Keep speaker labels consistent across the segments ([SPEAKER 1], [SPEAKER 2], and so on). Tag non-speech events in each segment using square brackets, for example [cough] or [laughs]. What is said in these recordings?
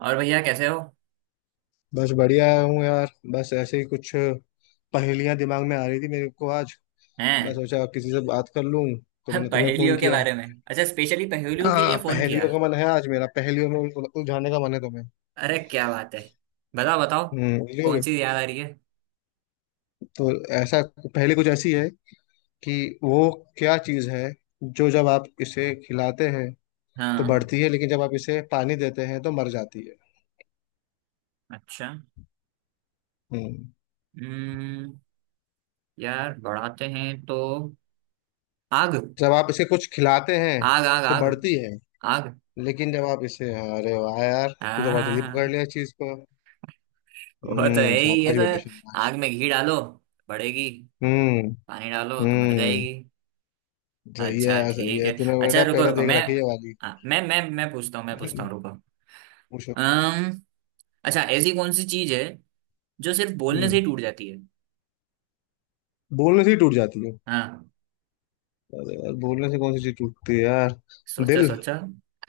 [SPEAKER 1] और भैया कैसे हो?
[SPEAKER 2] बस बढ़िया हूँ यार। बस ऐसे ही कुछ पहेलियां दिमाग में आ रही थी मेरे को आज। मैं
[SPEAKER 1] हैं?
[SPEAKER 2] सोचा किसी से बात कर लूँ, तो मैंने
[SPEAKER 1] [laughs]
[SPEAKER 2] तुम्हें
[SPEAKER 1] पहेलियों
[SPEAKER 2] फोन
[SPEAKER 1] के
[SPEAKER 2] किया।
[SPEAKER 1] बारे में? अच्छा, स्पेशली पहेलियों के लिए
[SPEAKER 2] हाँ,
[SPEAKER 1] फोन किया?
[SPEAKER 2] पहेलियों का मन है आज मेरा, पहेलियों में उलझाने का मन है तुम्हें।
[SPEAKER 1] अरे क्या बात है! बताओ बताओ।
[SPEAKER 2] हम्म,
[SPEAKER 1] कौन
[SPEAKER 2] उलझोगे?
[SPEAKER 1] सी याद आ रही है?
[SPEAKER 2] तो ऐसा, पहेली कुछ ऐसी है कि वो, क्या चीज़ है जो जब आप इसे खिलाते हैं तो
[SPEAKER 1] हाँ।
[SPEAKER 2] बढ़ती है, लेकिन जब आप इसे पानी देते हैं तो मर जाती है।
[SPEAKER 1] अच्छा।
[SPEAKER 2] हम्म।
[SPEAKER 1] हम्म। यार बढ़ाते हैं तो आग।
[SPEAKER 2] जब आप इसे कुछ खिलाते हैं
[SPEAKER 1] आग आग
[SPEAKER 2] तो
[SPEAKER 1] आग
[SPEAKER 2] बढ़ती है,
[SPEAKER 1] आग।
[SPEAKER 2] लेकिन जब आप इसे, अरे वाह यार। तू तो
[SPEAKER 1] हाँ
[SPEAKER 2] बहुत
[SPEAKER 1] हाँ,
[SPEAKER 2] जल्दी पकड़
[SPEAKER 1] हाँ।
[SPEAKER 2] लिया इस चीज को।
[SPEAKER 1] वो तो है
[SPEAKER 2] हम्म,
[SPEAKER 1] ही, ये
[SPEAKER 2] शाबाश
[SPEAKER 1] तो।
[SPEAKER 2] बेटे शाबाश।
[SPEAKER 1] आग में घी डालो, बढ़ेगी।
[SPEAKER 2] हम्म।
[SPEAKER 1] पानी डालो तो मर
[SPEAKER 2] हम्म।
[SPEAKER 1] जाएगी।
[SPEAKER 2] सही है,
[SPEAKER 1] अच्छा
[SPEAKER 2] सही
[SPEAKER 1] ठीक
[SPEAKER 2] है,
[SPEAKER 1] है।
[SPEAKER 2] तूने
[SPEAKER 1] अच्छा,
[SPEAKER 2] बेटा
[SPEAKER 1] रुको
[SPEAKER 2] पहले
[SPEAKER 1] रुको,
[SPEAKER 2] देख
[SPEAKER 1] मैं।
[SPEAKER 2] रखी है वाली।
[SPEAKER 1] हाँ, मैं पूछता हूँ, रुको।
[SPEAKER 2] [laughs] पूछो।
[SPEAKER 1] अम्म अच्छा, ऐसी कौन सी चीज है जो सिर्फ बोलने
[SPEAKER 2] हम्म,
[SPEAKER 1] से ही टूट जाती है?
[SPEAKER 2] बोलने से ही टूट जाती है?
[SPEAKER 1] हाँ।
[SPEAKER 2] अरे यार, बोलने से कौन सी चीज टूटती है यार?
[SPEAKER 1] सोचा
[SPEAKER 2] दिल।
[SPEAKER 1] सोचा।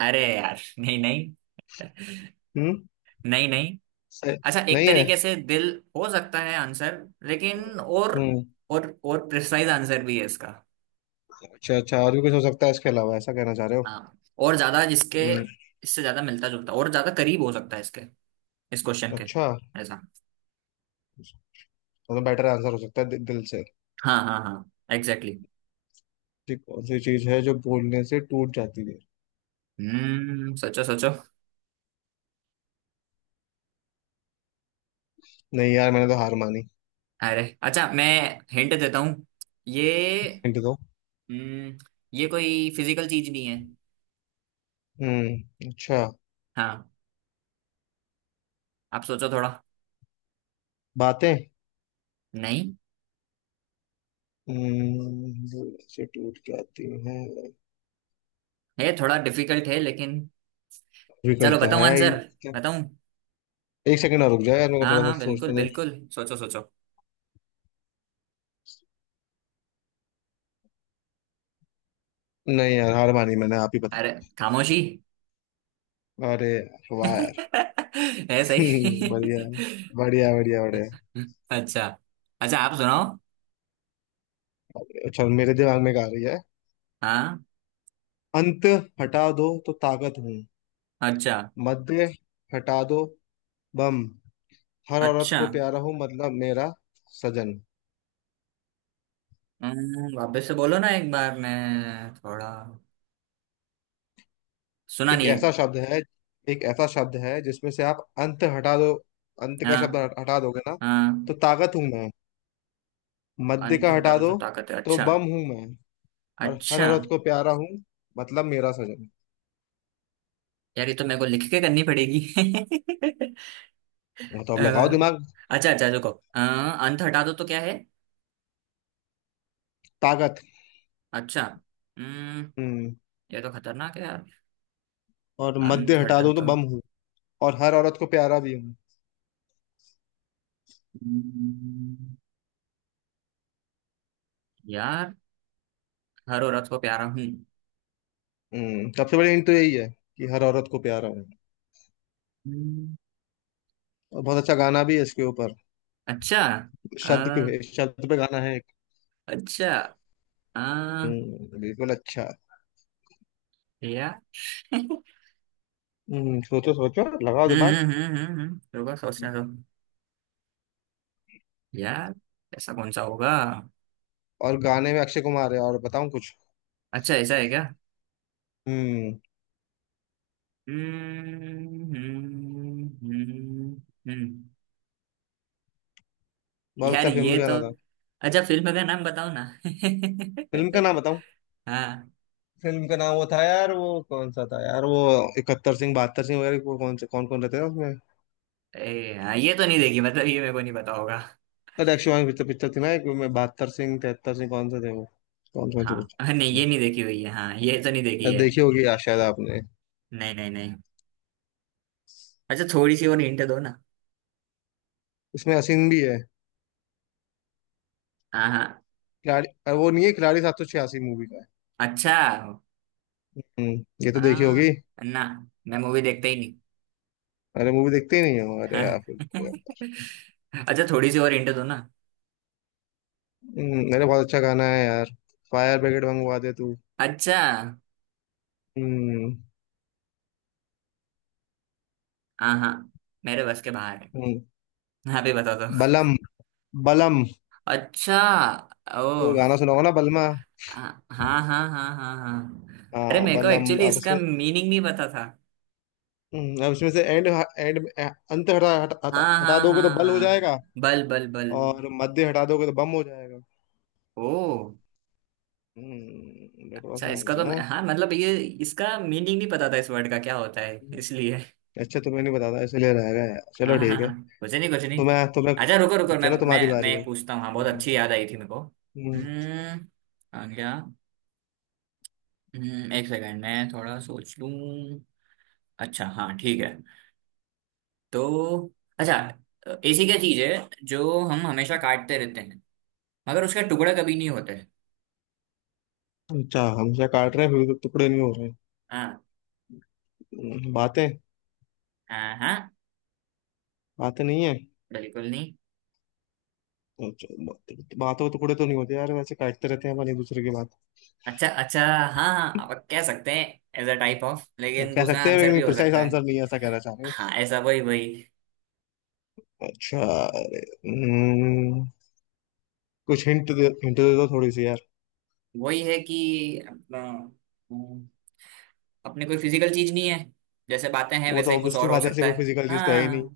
[SPEAKER 1] अरे यार, नहीं नहीं। [laughs]
[SPEAKER 2] हम्म।
[SPEAKER 1] नहीं नहीं।
[SPEAKER 2] सही।
[SPEAKER 1] अच्छा, एक
[SPEAKER 2] नहीं है।
[SPEAKER 1] तरीके से दिल हो सकता है आंसर, लेकिन और
[SPEAKER 2] हम्म।
[SPEAKER 1] और और प्रिसाइज आंसर भी है इसका।
[SPEAKER 2] अच्छा, अच्छा, और भी कुछ हो सकता है इसके अलावा, ऐसा कहना चाह रहे हो।
[SPEAKER 1] हाँ, और ज्यादा जिसके,
[SPEAKER 2] हम्म।
[SPEAKER 1] इससे ज्यादा मिलता जुलता, और ज्यादा करीब हो सकता है इसके, इस क्वेश्चन के।
[SPEAKER 2] अच्छा,
[SPEAKER 1] ऐसा।
[SPEAKER 2] मतलब बेटर आंसर हो सकता है दिल से।
[SPEAKER 1] हाँ हाँ हाँ, एग्जैक्टली।
[SPEAKER 2] ठीक, कौन सी चीज है जो बोलने से टूट जाती है?
[SPEAKER 1] हम्म, सोचो सोचो।
[SPEAKER 2] नहीं यार, मैंने तो हार मानी।
[SPEAKER 1] अरे, अच्छा, मैं हिंट देता हूँ। ये
[SPEAKER 2] हिंट दो।
[SPEAKER 1] हम्म ये कोई फिजिकल चीज नहीं है।
[SPEAKER 2] हम्म, अच्छा।
[SPEAKER 1] हाँ, आप सोचो थोड़ा।
[SPEAKER 2] बातें?
[SPEAKER 1] नहीं
[SPEAKER 2] इंस्टीट्यूट क्या आती है।
[SPEAKER 1] है। थोड़ा डिफिकल्ट है, लेकिन चलो
[SPEAKER 2] डिफिकल्ट तो
[SPEAKER 1] बताऊँ
[SPEAKER 2] है ही।
[SPEAKER 1] आंसर?
[SPEAKER 2] क्या?
[SPEAKER 1] बताऊँ?
[SPEAKER 2] एक सेकंड और रुक जाओ यार, मेरे को
[SPEAKER 1] हाँ
[SPEAKER 2] थोड़ा
[SPEAKER 1] हाँ,
[SPEAKER 2] सा
[SPEAKER 1] बिल्कुल
[SPEAKER 2] सोचने दे।
[SPEAKER 1] बिल्कुल, सोचो सोचो।
[SPEAKER 2] नहीं यार, हार मानी मैंने, आप ही बता।
[SPEAKER 1] अरे, खामोशी।
[SPEAKER 2] अरे वाह यार।
[SPEAKER 1] [laughs] है सही।
[SPEAKER 2] [laughs] बढ़िया। बढ़िया बढ़िया बढ़िया।
[SPEAKER 1] अच्छा अच्छा, आप सुनाओ।
[SPEAKER 2] अच्छा, मेरे दिमाग में क्या आ रही है।
[SPEAKER 1] हाँ।
[SPEAKER 2] अंत हटा दो तो ताकत हूँ।
[SPEAKER 1] अच्छा।
[SPEAKER 2] मध्य हटा दो, बम। हर औरत
[SPEAKER 1] अच्छा,
[SPEAKER 2] को प्यारा हूँ, मतलब मेरा सजन।
[SPEAKER 1] वापस से बोलो ना एक बार, मैं थोड़ा सुना
[SPEAKER 2] एक
[SPEAKER 1] नहीं है।
[SPEAKER 2] ऐसा शब्द है, एक ऐसा शब्द है जिसमें से आप अंत हटा दो। अंत का शब्द
[SPEAKER 1] हाँ
[SPEAKER 2] हटा दोगे ना, तो
[SPEAKER 1] हाँ,
[SPEAKER 2] ताकत हूं मैं। मध्य
[SPEAKER 1] अंत
[SPEAKER 2] का
[SPEAKER 1] हटा
[SPEAKER 2] हटा
[SPEAKER 1] दो
[SPEAKER 2] दो
[SPEAKER 1] तो ताकत है,
[SPEAKER 2] तो
[SPEAKER 1] अच्छा।
[SPEAKER 2] बम हूं मैं। और हर
[SPEAKER 1] अच्छा,
[SPEAKER 2] औरत को प्यारा हूं, मतलब मेरा सजन।
[SPEAKER 1] यार ये तो मेरे को लिख के करनी पड़ेगी। [laughs]
[SPEAKER 2] वो तो,
[SPEAKER 1] अ,
[SPEAKER 2] अब लगाओ दिमाग।
[SPEAKER 1] अच्छा अच्छा, रुको। अंत हटा दो तो क्या है?
[SPEAKER 2] ताकत।
[SPEAKER 1] अच्छा। हम्म
[SPEAKER 2] हम्म।
[SPEAKER 1] ये तो खतरनाक है यार।
[SPEAKER 2] और मध्य
[SPEAKER 1] अंत
[SPEAKER 2] हटा
[SPEAKER 1] हटा
[SPEAKER 2] दो तो
[SPEAKER 1] दो।
[SPEAKER 2] बम हूं। और हर औरत को प्यारा भी हूं।
[SPEAKER 1] हम्म, यार, हर औरत को प्यारा हूँ।
[SPEAKER 2] हम्म, सबसे बड़ी हिंट तो यही है कि हर औरत को प्यारा हूं।
[SPEAKER 1] हम्म,
[SPEAKER 2] और बहुत अच्छा गाना भी है इसके ऊपर।
[SPEAKER 1] अच्छा। अ,
[SPEAKER 2] शब्द के शब्द पे गाना है एक।
[SPEAKER 1] अच्छा। अ,
[SPEAKER 2] हम्म, बिल्कुल। अच्छा।
[SPEAKER 1] यार। [laughs] हम्म
[SPEAKER 2] हम्म, सोचो सोचो, लगाओ दिमाग।
[SPEAKER 1] रुको, सोचने दो। यार, ऐसा कौन सा होगा?
[SPEAKER 2] और गाने में अक्षय कुमार है, और बताऊं कुछ?
[SPEAKER 1] अच्छा, ऐसा है क्या?
[SPEAKER 2] हम्म।
[SPEAKER 1] हम्म हम्म, हम्म, हम्म।
[SPEAKER 2] बहुत
[SPEAKER 1] यार
[SPEAKER 2] अच्छा
[SPEAKER 1] ये
[SPEAKER 2] फेमस
[SPEAKER 1] तो,
[SPEAKER 2] गाना था।
[SPEAKER 1] अच्छा फिल्म का नाम बताओ ना। [laughs]
[SPEAKER 2] फिल्म का नाम बताऊं?
[SPEAKER 1] हाँ।
[SPEAKER 2] फिल्म का नाम वो था यार, वो कौन सा था यार, वो इकहत्तर सिंह बहत्तर सिंह वगैरह, वो कौन से कौन कौन रहते थे उसमें।
[SPEAKER 1] हाँ, ये तो नहीं देखी, मतलब ये मेरे को नहीं पता होगा।
[SPEAKER 2] अरे अक्षय कुमार की पिक्चर पिक्चर थी ना, एक में बहत्तर सिंह तिहत्तर सिंह, कौन से थे वो? कौन कौन से
[SPEAKER 1] हाँ नहीं,
[SPEAKER 2] पिक्चर थी।
[SPEAKER 1] ये नहीं देखी हुई है, हाँ ये तो नहीं देखी
[SPEAKER 2] अरे
[SPEAKER 1] है।
[SPEAKER 2] देखी होगी यार, शायद आपने।
[SPEAKER 1] नहीं नहीं नहीं। अच्छा, थोड़ी सी और हिंट दो ना।
[SPEAKER 2] इसमें हसीन भी है।
[SPEAKER 1] हाँ हाँ।
[SPEAKER 2] खिलाड़ी। अरे वो नहीं है, खिलाड़ी 786 मूवी का है।
[SPEAKER 1] अच्छा।
[SPEAKER 2] हम्म, ये तो देखी होगी।
[SPEAKER 1] हाँ, ना, मैं मूवी देखता ही नहीं।
[SPEAKER 2] अरे मूवी देखते ही नहीं हो? अरे
[SPEAKER 1] हाँ।
[SPEAKER 2] यार फिर तो-
[SPEAKER 1] [laughs] अच्छा, थोड़ी सी और हिंट दो ना।
[SPEAKER 2] अरे बहुत अच्छा गाना है यार। फायर ब्रिगेड मंगवा दे तू।
[SPEAKER 1] अच्छा।
[SPEAKER 2] हम्म।
[SPEAKER 1] हाँ हाँ, मेरे बस के बाहर है।
[SPEAKER 2] हम्म,
[SPEAKER 1] हाँ भी बता दो।
[SPEAKER 2] बलम। बलम।
[SPEAKER 1] अच्छा। ओ।
[SPEAKER 2] वो गाना सुना होगा ना, बलमा।
[SPEAKER 1] हाँ हाँ हाँ हाँ हाँ हाँ। अरे
[SPEAKER 2] हाँ,
[SPEAKER 1] मेरे को
[SPEAKER 2] बलम।
[SPEAKER 1] एक्चुअली
[SPEAKER 2] अब
[SPEAKER 1] इसका
[SPEAKER 2] उसमें,
[SPEAKER 1] मीनिंग नहीं पता था।
[SPEAKER 2] अब इसमें से एंड एंड अंत हटा हटा हटा
[SPEAKER 1] हाँ
[SPEAKER 2] हटा
[SPEAKER 1] हाँ
[SPEAKER 2] दोगे
[SPEAKER 1] हाँ
[SPEAKER 2] तो बल हो
[SPEAKER 1] हाँ।
[SPEAKER 2] जाएगा।
[SPEAKER 1] बल बल बल।
[SPEAKER 2] और मध्य हटा दोगे तो बम हो जाएगा।
[SPEAKER 1] ओ।
[SPEAKER 2] हम्म, दैट वाज
[SPEAKER 1] अच्छा, इसका
[SPEAKER 2] नाइस
[SPEAKER 1] तो
[SPEAKER 2] है।
[SPEAKER 1] हाँ, मतलब ये, इसका मीनिंग नहीं पता था, इस वर्ड का क्या होता है, इसलिए।
[SPEAKER 2] अच्छा, तुम्हें नहीं बताता इसलिए रह गया यार,
[SPEAKER 1] हाँ
[SPEAKER 2] चलो
[SPEAKER 1] हाँ
[SPEAKER 2] ठीक है।
[SPEAKER 1] हाँ। कुछ नहीं कुछ नहीं।
[SPEAKER 2] तुम्हें तुम्हें
[SPEAKER 1] अच्छा, रुको रुको, मैं
[SPEAKER 2] चलो,
[SPEAKER 1] मैं
[SPEAKER 2] तुम्हारी
[SPEAKER 1] मैं
[SPEAKER 2] बारी है।
[SPEAKER 1] एक पूछता हूँ। हाँ, बहुत
[SPEAKER 2] हम्म।
[SPEAKER 1] अच्छी याद आई थी मेरे को।
[SPEAKER 2] हम्म।
[SPEAKER 1] हम्म आ गया। एक सेकंड, मैं थोड़ा सोच लूँ। अच्छा, हाँ ठीक है, तो। अच्छा, ऐसी क्या चीज है जो हम हमेशा काटते रहते हैं, मगर उसका टुकड़ा कभी नहीं होता है?
[SPEAKER 2] अच्छा, हमसे काट रहे हैं फिर भी तो टुकड़े नहीं हो रहे।
[SPEAKER 1] हाँ
[SPEAKER 2] बातें?
[SPEAKER 1] हाँ हाँ।
[SPEAKER 2] बातें नहीं है।
[SPEAKER 1] बिल्कुल नहीं।
[SPEAKER 2] अच्छा, बातों के टुकड़े तो नहीं होते यार वैसे, काटते रहते हैं अपन एक दूसरे की बात।
[SPEAKER 1] अच्छा अच्छा, हाँ हाँ, आप कह सकते हैं एज अ टाइप ऑफ, लेकिन
[SPEAKER 2] कह
[SPEAKER 1] दूसरा
[SPEAKER 2] सकते हैं,
[SPEAKER 1] आंसर भी
[SPEAKER 2] लेकिन
[SPEAKER 1] हो
[SPEAKER 2] प्रिसाइज
[SPEAKER 1] सकता है।
[SPEAKER 2] आंसर नहीं है, ऐसा कहना चाह रहे हो।
[SPEAKER 1] हाँ, ऐसा, वही वही।
[SPEAKER 2] अच्छा। अरे, हम्म, कुछ हिंट दे दो थोड़ी सी यार।
[SPEAKER 1] वही है कि अपना, अपने कोई फिजिकल चीज नहीं है, जैसे बातें हैं
[SPEAKER 2] वो
[SPEAKER 1] वैसा
[SPEAKER 2] तो
[SPEAKER 1] ही कुछ
[SPEAKER 2] ऑब्वियसली
[SPEAKER 1] और हो
[SPEAKER 2] बात है, ऐसे
[SPEAKER 1] सकता
[SPEAKER 2] कोई
[SPEAKER 1] है।
[SPEAKER 2] फिजिकल चीज तो है ही नहीं।
[SPEAKER 1] हाँ,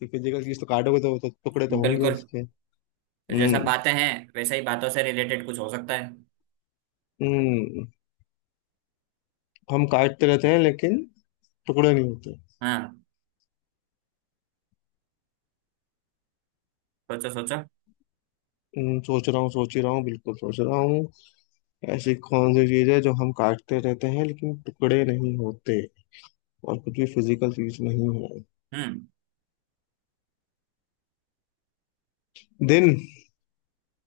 [SPEAKER 2] तो फिजिकल चीज तो काटोगे तो वो तो टुकड़े तो होंगे
[SPEAKER 1] बिल्कुल।
[SPEAKER 2] उसके।
[SPEAKER 1] जैसा
[SPEAKER 2] हम्म।
[SPEAKER 1] बातें हैं, वैसा ही बातों से रिलेटेड कुछ हो सकता है।
[SPEAKER 2] हम्म, हम काटते रहते हैं लेकिन टुकड़े नहीं होते।
[SPEAKER 1] हाँ, सोचो सोचो।
[SPEAKER 2] सोच रहा हूँ, सोच ही रहा हूँ, बिल्कुल सोच रहा हूँ। ऐसी कौन सी चीज है जो हम काटते रहते हैं लेकिन टुकड़े नहीं होते, और कुछ भी फिजिकल चीज नहीं है?
[SPEAKER 1] हम्म।
[SPEAKER 2] दिन।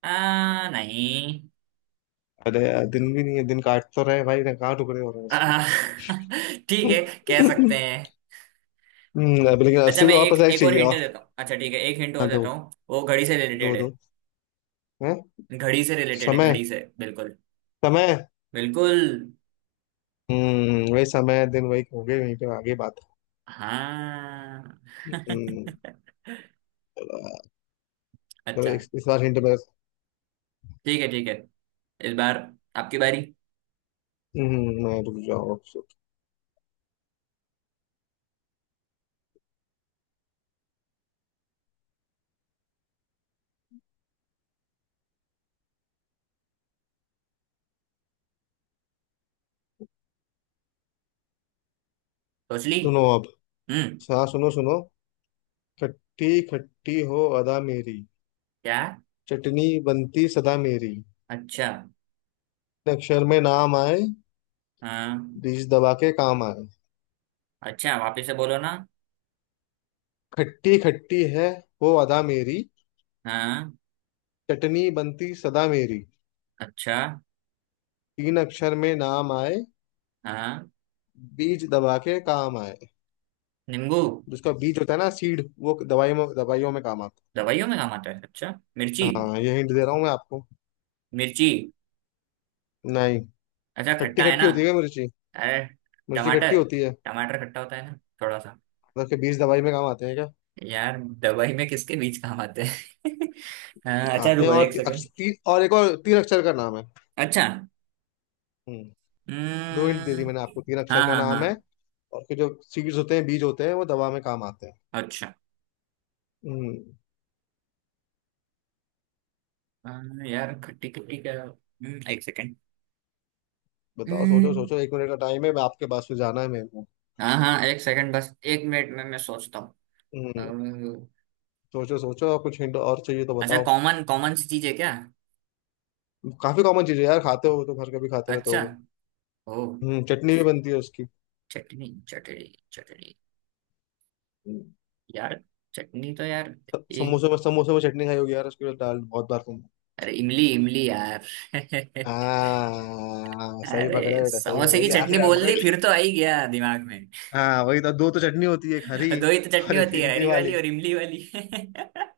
[SPEAKER 1] नहीं।
[SPEAKER 2] अरे यार, दिन भी नहीं है, दिन काट तो रहे हैं भाई ना, कहाँ टुकड़े हो रहे हैं
[SPEAKER 1] आ,
[SPEAKER 2] उसके।
[SPEAKER 1] [laughs] ठीक है,
[SPEAKER 2] [laughs]
[SPEAKER 1] कह सकते हैं।
[SPEAKER 2] अब लेकिन
[SPEAKER 1] अच्छा,
[SPEAKER 2] उससे भी
[SPEAKER 1] मैं
[SPEAKER 2] और
[SPEAKER 1] एक
[SPEAKER 2] पrecise
[SPEAKER 1] एक और
[SPEAKER 2] चाहिए
[SPEAKER 1] हिंट
[SPEAKER 2] और।
[SPEAKER 1] देता हूँ, अच्छा ठीक है, एक हिंट और
[SPEAKER 2] हाँ
[SPEAKER 1] देता
[SPEAKER 2] दो।
[SPEAKER 1] हूँ, वो घड़ी से रिलेटेड
[SPEAKER 2] दो
[SPEAKER 1] है।
[SPEAKER 2] दो। हैं।
[SPEAKER 1] घड़ी से रिलेटेड है,
[SPEAKER 2] समय।
[SPEAKER 1] घड़ी से, बिल्कुल
[SPEAKER 2] समय।
[SPEAKER 1] बिल्कुल।
[SPEAKER 2] हम्म, वही समय दिन वही होंगे वहीं पे आगे बात।
[SPEAKER 1] हाँ।
[SPEAKER 2] हम्म।
[SPEAKER 1] [laughs]
[SPEAKER 2] चलो
[SPEAKER 1] अच्छा।
[SPEAKER 2] इस बार हिंट मेरे।
[SPEAKER 1] ठीक है ठीक है, इस बार आपकी बारी।
[SPEAKER 2] हम्म, मैं, रुक जाओ अब।
[SPEAKER 1] सोच ली।
[SPEAKER 2] सुनो अब।
[SPEAKER 1] हम्म।
[SPEAKER 2] हाँ सुनो सुनो। खट्टी खट्टी हो अदा मेरी।
[SPEAKER 1] क्या?
[SPEAKER 2] चटनी बनती सदा मेरी।
[SPEAKER 1] अच्छा,
[SPEAKER 2] अक्षर में नाम आए।
[SPEAKER 1] हाँ।
[SPEAKER 2] बीज दबा के काम आए।
[SPEAKER 1] अच्छा, वापिस से बोलो ना।
[SPEAKER 2] खट्टी खट्टी है, हो अदा मेरी।
[SPEAKER 1] हाँ।
[SPEAKER 2] चटनी बनती सदा मेरी।
[SPEAKER 1] अच्छा।
[SPEAKER 2] तीन अक्षर में नाम आए।
[SPEAKER 1] हाँ,
[SPEAKER 2] बीज दबा के काम आए।
[SPEAKER 1] नींबू?
[SPEAKER 2] जिसका बीज होता है ना, सीड, वो दवाई में, दवाइयों में काम आता है।
[SPEAKER 1] दवाइयों में काम आता है? अच्छा, मिर्ची।
[SPEAKER 2] हाँ, ये हिंट दे रहा हूँ मैं आपको।
[SPEAKER 1] मिर्ची।
[SPEAKER 2] नहीं।
[SPEAKER 1] अच्छा,
[SPEAKER 2] खट्टी
[SPEAKER 1] खट्टा है
[SPEAKER 2] खट्टी
[SPEAKER 1] ना?
[SPEAKER 2] होती है क्या मिर्ची?
[SPEAKER 1] अरे,
[SPEAKER 2] मिर्ची
[SPEAKER 1] टमाटर।
[SPEAKER 2] खट्टी होती है?
[SPEAKER 1] टमाटर खट्टा होता है ना, थोड़ा सा।
[SPEAKER 2] मतलब के बीज दवाई में काम आते हैं क्या?
[SPEAKER 1] यार, दवाई में किसके बीज काम आते हैं? [laughs] हाँ, अच्छा
[SPEAKER 2] आते हैं।
[SPEAKER 1] रुको
[SPEAKER 2] और
[SPEAKER 1] एक सेकंड।
[SPEAKER 2] और एक, और तीन अक्षर का नाम है।
[SPEAKER 1] अच्छा।
[SPEAKER 2] हम्म। दो हिंट दे दी
[SPEAKER 1] हम्म,
[SPEAKER 2] मैंने आपको, तीन अक्षर
[SPEAKER 1] हाँ
[SPEAKER 2] का
[SPEAKER 1] हाँ
[SPEAKER 2] नाम है।
[SPEAKER 1] हाँ।
[SPEAKER 2] और के जो सीड्स होते हैं, बीज होते हैं, वो दवा में काम आते हैं।
[SPEAKER 1] अच्छा।
[SPEAKER 2] हम्म।
[SPEAKER 1] हाँ, यार, खट्टी खट्टी क्या, एक सेकंड।
[SPEAKER 2] बताओ, सोचो
[SPEAKER 1] हम्म,
[SPEAKER 2] सोचो, एक मिनट का टाइम है, मैं आपके पास से जाना है मेरे को।
[SPEAKER 1] हाँ हाँ, एक सेकंड, बस एक मिनट में मैं सोचता हूँ।
[SPEAKER 2] हम्म,
[SPEAKER 1] अम्म,
[SPEAKER 2] सोचो सोचो, और कुछ हिंट और चाहिए तो
[SPEAKER 1] अच्छा,
[SPEAKER 2] बताओ।
[SPEAKER 1] कॉमन कॉमन सी चीज है क्या?
[SPEAKER 2] काफी कॉमन चीज है यार, खाते हो तो घर का भी खाते रहते
[SPEAKER 1] अच्छा।
[SPEAKER 2] होगे।
[SPEAKER 1] ओ।
[SPEAKER 2] हम्म, चटनी भी बनती है उसकी।
[SPEAKER 1] चटनी? चटनी? चटनी?
[SPEAKER 2] हम्म,
[SPEAKER 1] यार, चटनी तो यार।
[SPEAKER 2] समोसे में चटनी खाई होगी यार, उसके लिए दाल बहुत बार।
[SPEAKER 1] अरे, इमली! इमली यार! [laughs]
[SPEAKER 2] हाँ, सही पकड़े
[SPEAKER 1] अरे,
[SPEAKER 2] बेटा, सही
[SPEAKER 1] समोसे
[SPEAKER 2] पकड़
[SPEAKER 1] की
[SPEAKER 2] लिया,
[SPEAKER 1] चटनी
[SPEAKER 2] आखिर आप
[SPEAKER 1] बोल दी
[SPEAKER 2] पकड़
[SPEAKER 1] फिर तो
[SPEAKER 2] लिए।
[SPEAKER 1] आ ही गया दिमाग में।
[SPEAKER 2] हाँ, वही तो, दो तो चटनी होती है, एक हरी
[SPEAKER 1] [laughs] दो ही तो चटनी
[SPEAKER 2] और एक
[SPEAKER 1] होती है,
[SPEAKER 2] इमली
[SPEAKER 1] हरी वाली
[SPEAKER 2] वाली।
[SPEAKER 1] और इमली वाली।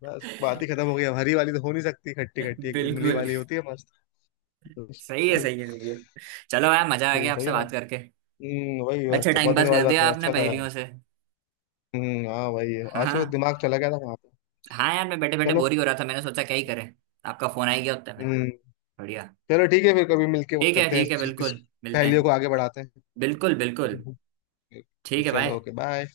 [SPEAKER 2] बस बात ही खत्म हो गई, अब हरी वाली तो हो नहीं सकती खट्टी
[SPEAKER 1] [laughs]
[SPEAKER 2] खट्टी, एक इमली
[SPEAKER 1] बिल्कुल।
[SPEAKER 2] वाली होती है मस्त।
[SPEAKER 1] सही है,
[SPEAKER 2] चल।
[SPEAKER 1] सही है, सही है। चलो यार, मजा आ
[SPEAKER 2] ठीक है,
[SPEAKER 1] गया
[SPEAKER 2] सही
[SPEAKER 1] आपसे
[SPEAKER 2] है ना।
[SPEAKER 1] बात करके।
[SPEAKER 2] वही।
[SPEAKER 1] अच्छा,
[SPEAKER 2] अच्छा,
[SPEAKER 1] टाइम
[SPEAKER 2] बहुत
[SPEAKER 1] पास
[SPEAKER 2] दिनों बाद
[SPEAKER 1] कर
[SPEAKER 2] बात
[SPEAKER 1] दिया
[SPEAKER 2] करा,
[SPEAKER 1] आपने
[SPEAKER 2] अच्छा लगा।
[SPEAKER 1] पहेलियों से।
[SPEAKER 2] हाँ वही है।
[SPEAKER 1] हाँ
[SPEAKER 2] आज वो
[SPEAKER 1] हाँ।
[SPEAKER 2] दिमाग चला गया था वहां पे।
[SPEAKER 1] हाँ यार, मैं बैठे बैठे
[SPEAKER 2] चलो।
[SPEAKER 1] बोर ही हो रहा था, मैंने सोचा क्या ही करें। आपका फोन आ ही गया उतने में।
[SPEAKER 2] हम्म।
[SPEAKER 1] बढ़िया।
[SPEAKER 2] चलो ठीक है, फिर कभी मिलके
[SPEAKER 1] ठीक है
[SPEAKER 2] करते हैं
[SPEAKER 1] ठीक है,
[SPEAKER 2] इस
[SPEAKER 1] बिल्कुल मिलते
[SPEAKER 2] पहेलियों
[SPEAKER 1] हैं।
[SPEAKER 2] को आगे बढ़ाते हैं।
[SPEAKER 1] बिल्कुल
[SPEAKER 2] [laughs]
[SPEAKER 1] बिल्कुल।
[SPEAKER 2] हम्म।
[SPEAKER 1] ठीक है,
[SPEAKER 2] चलो
[SPEAKER 1] बाय।
[SPEAKER 2] Okay bye.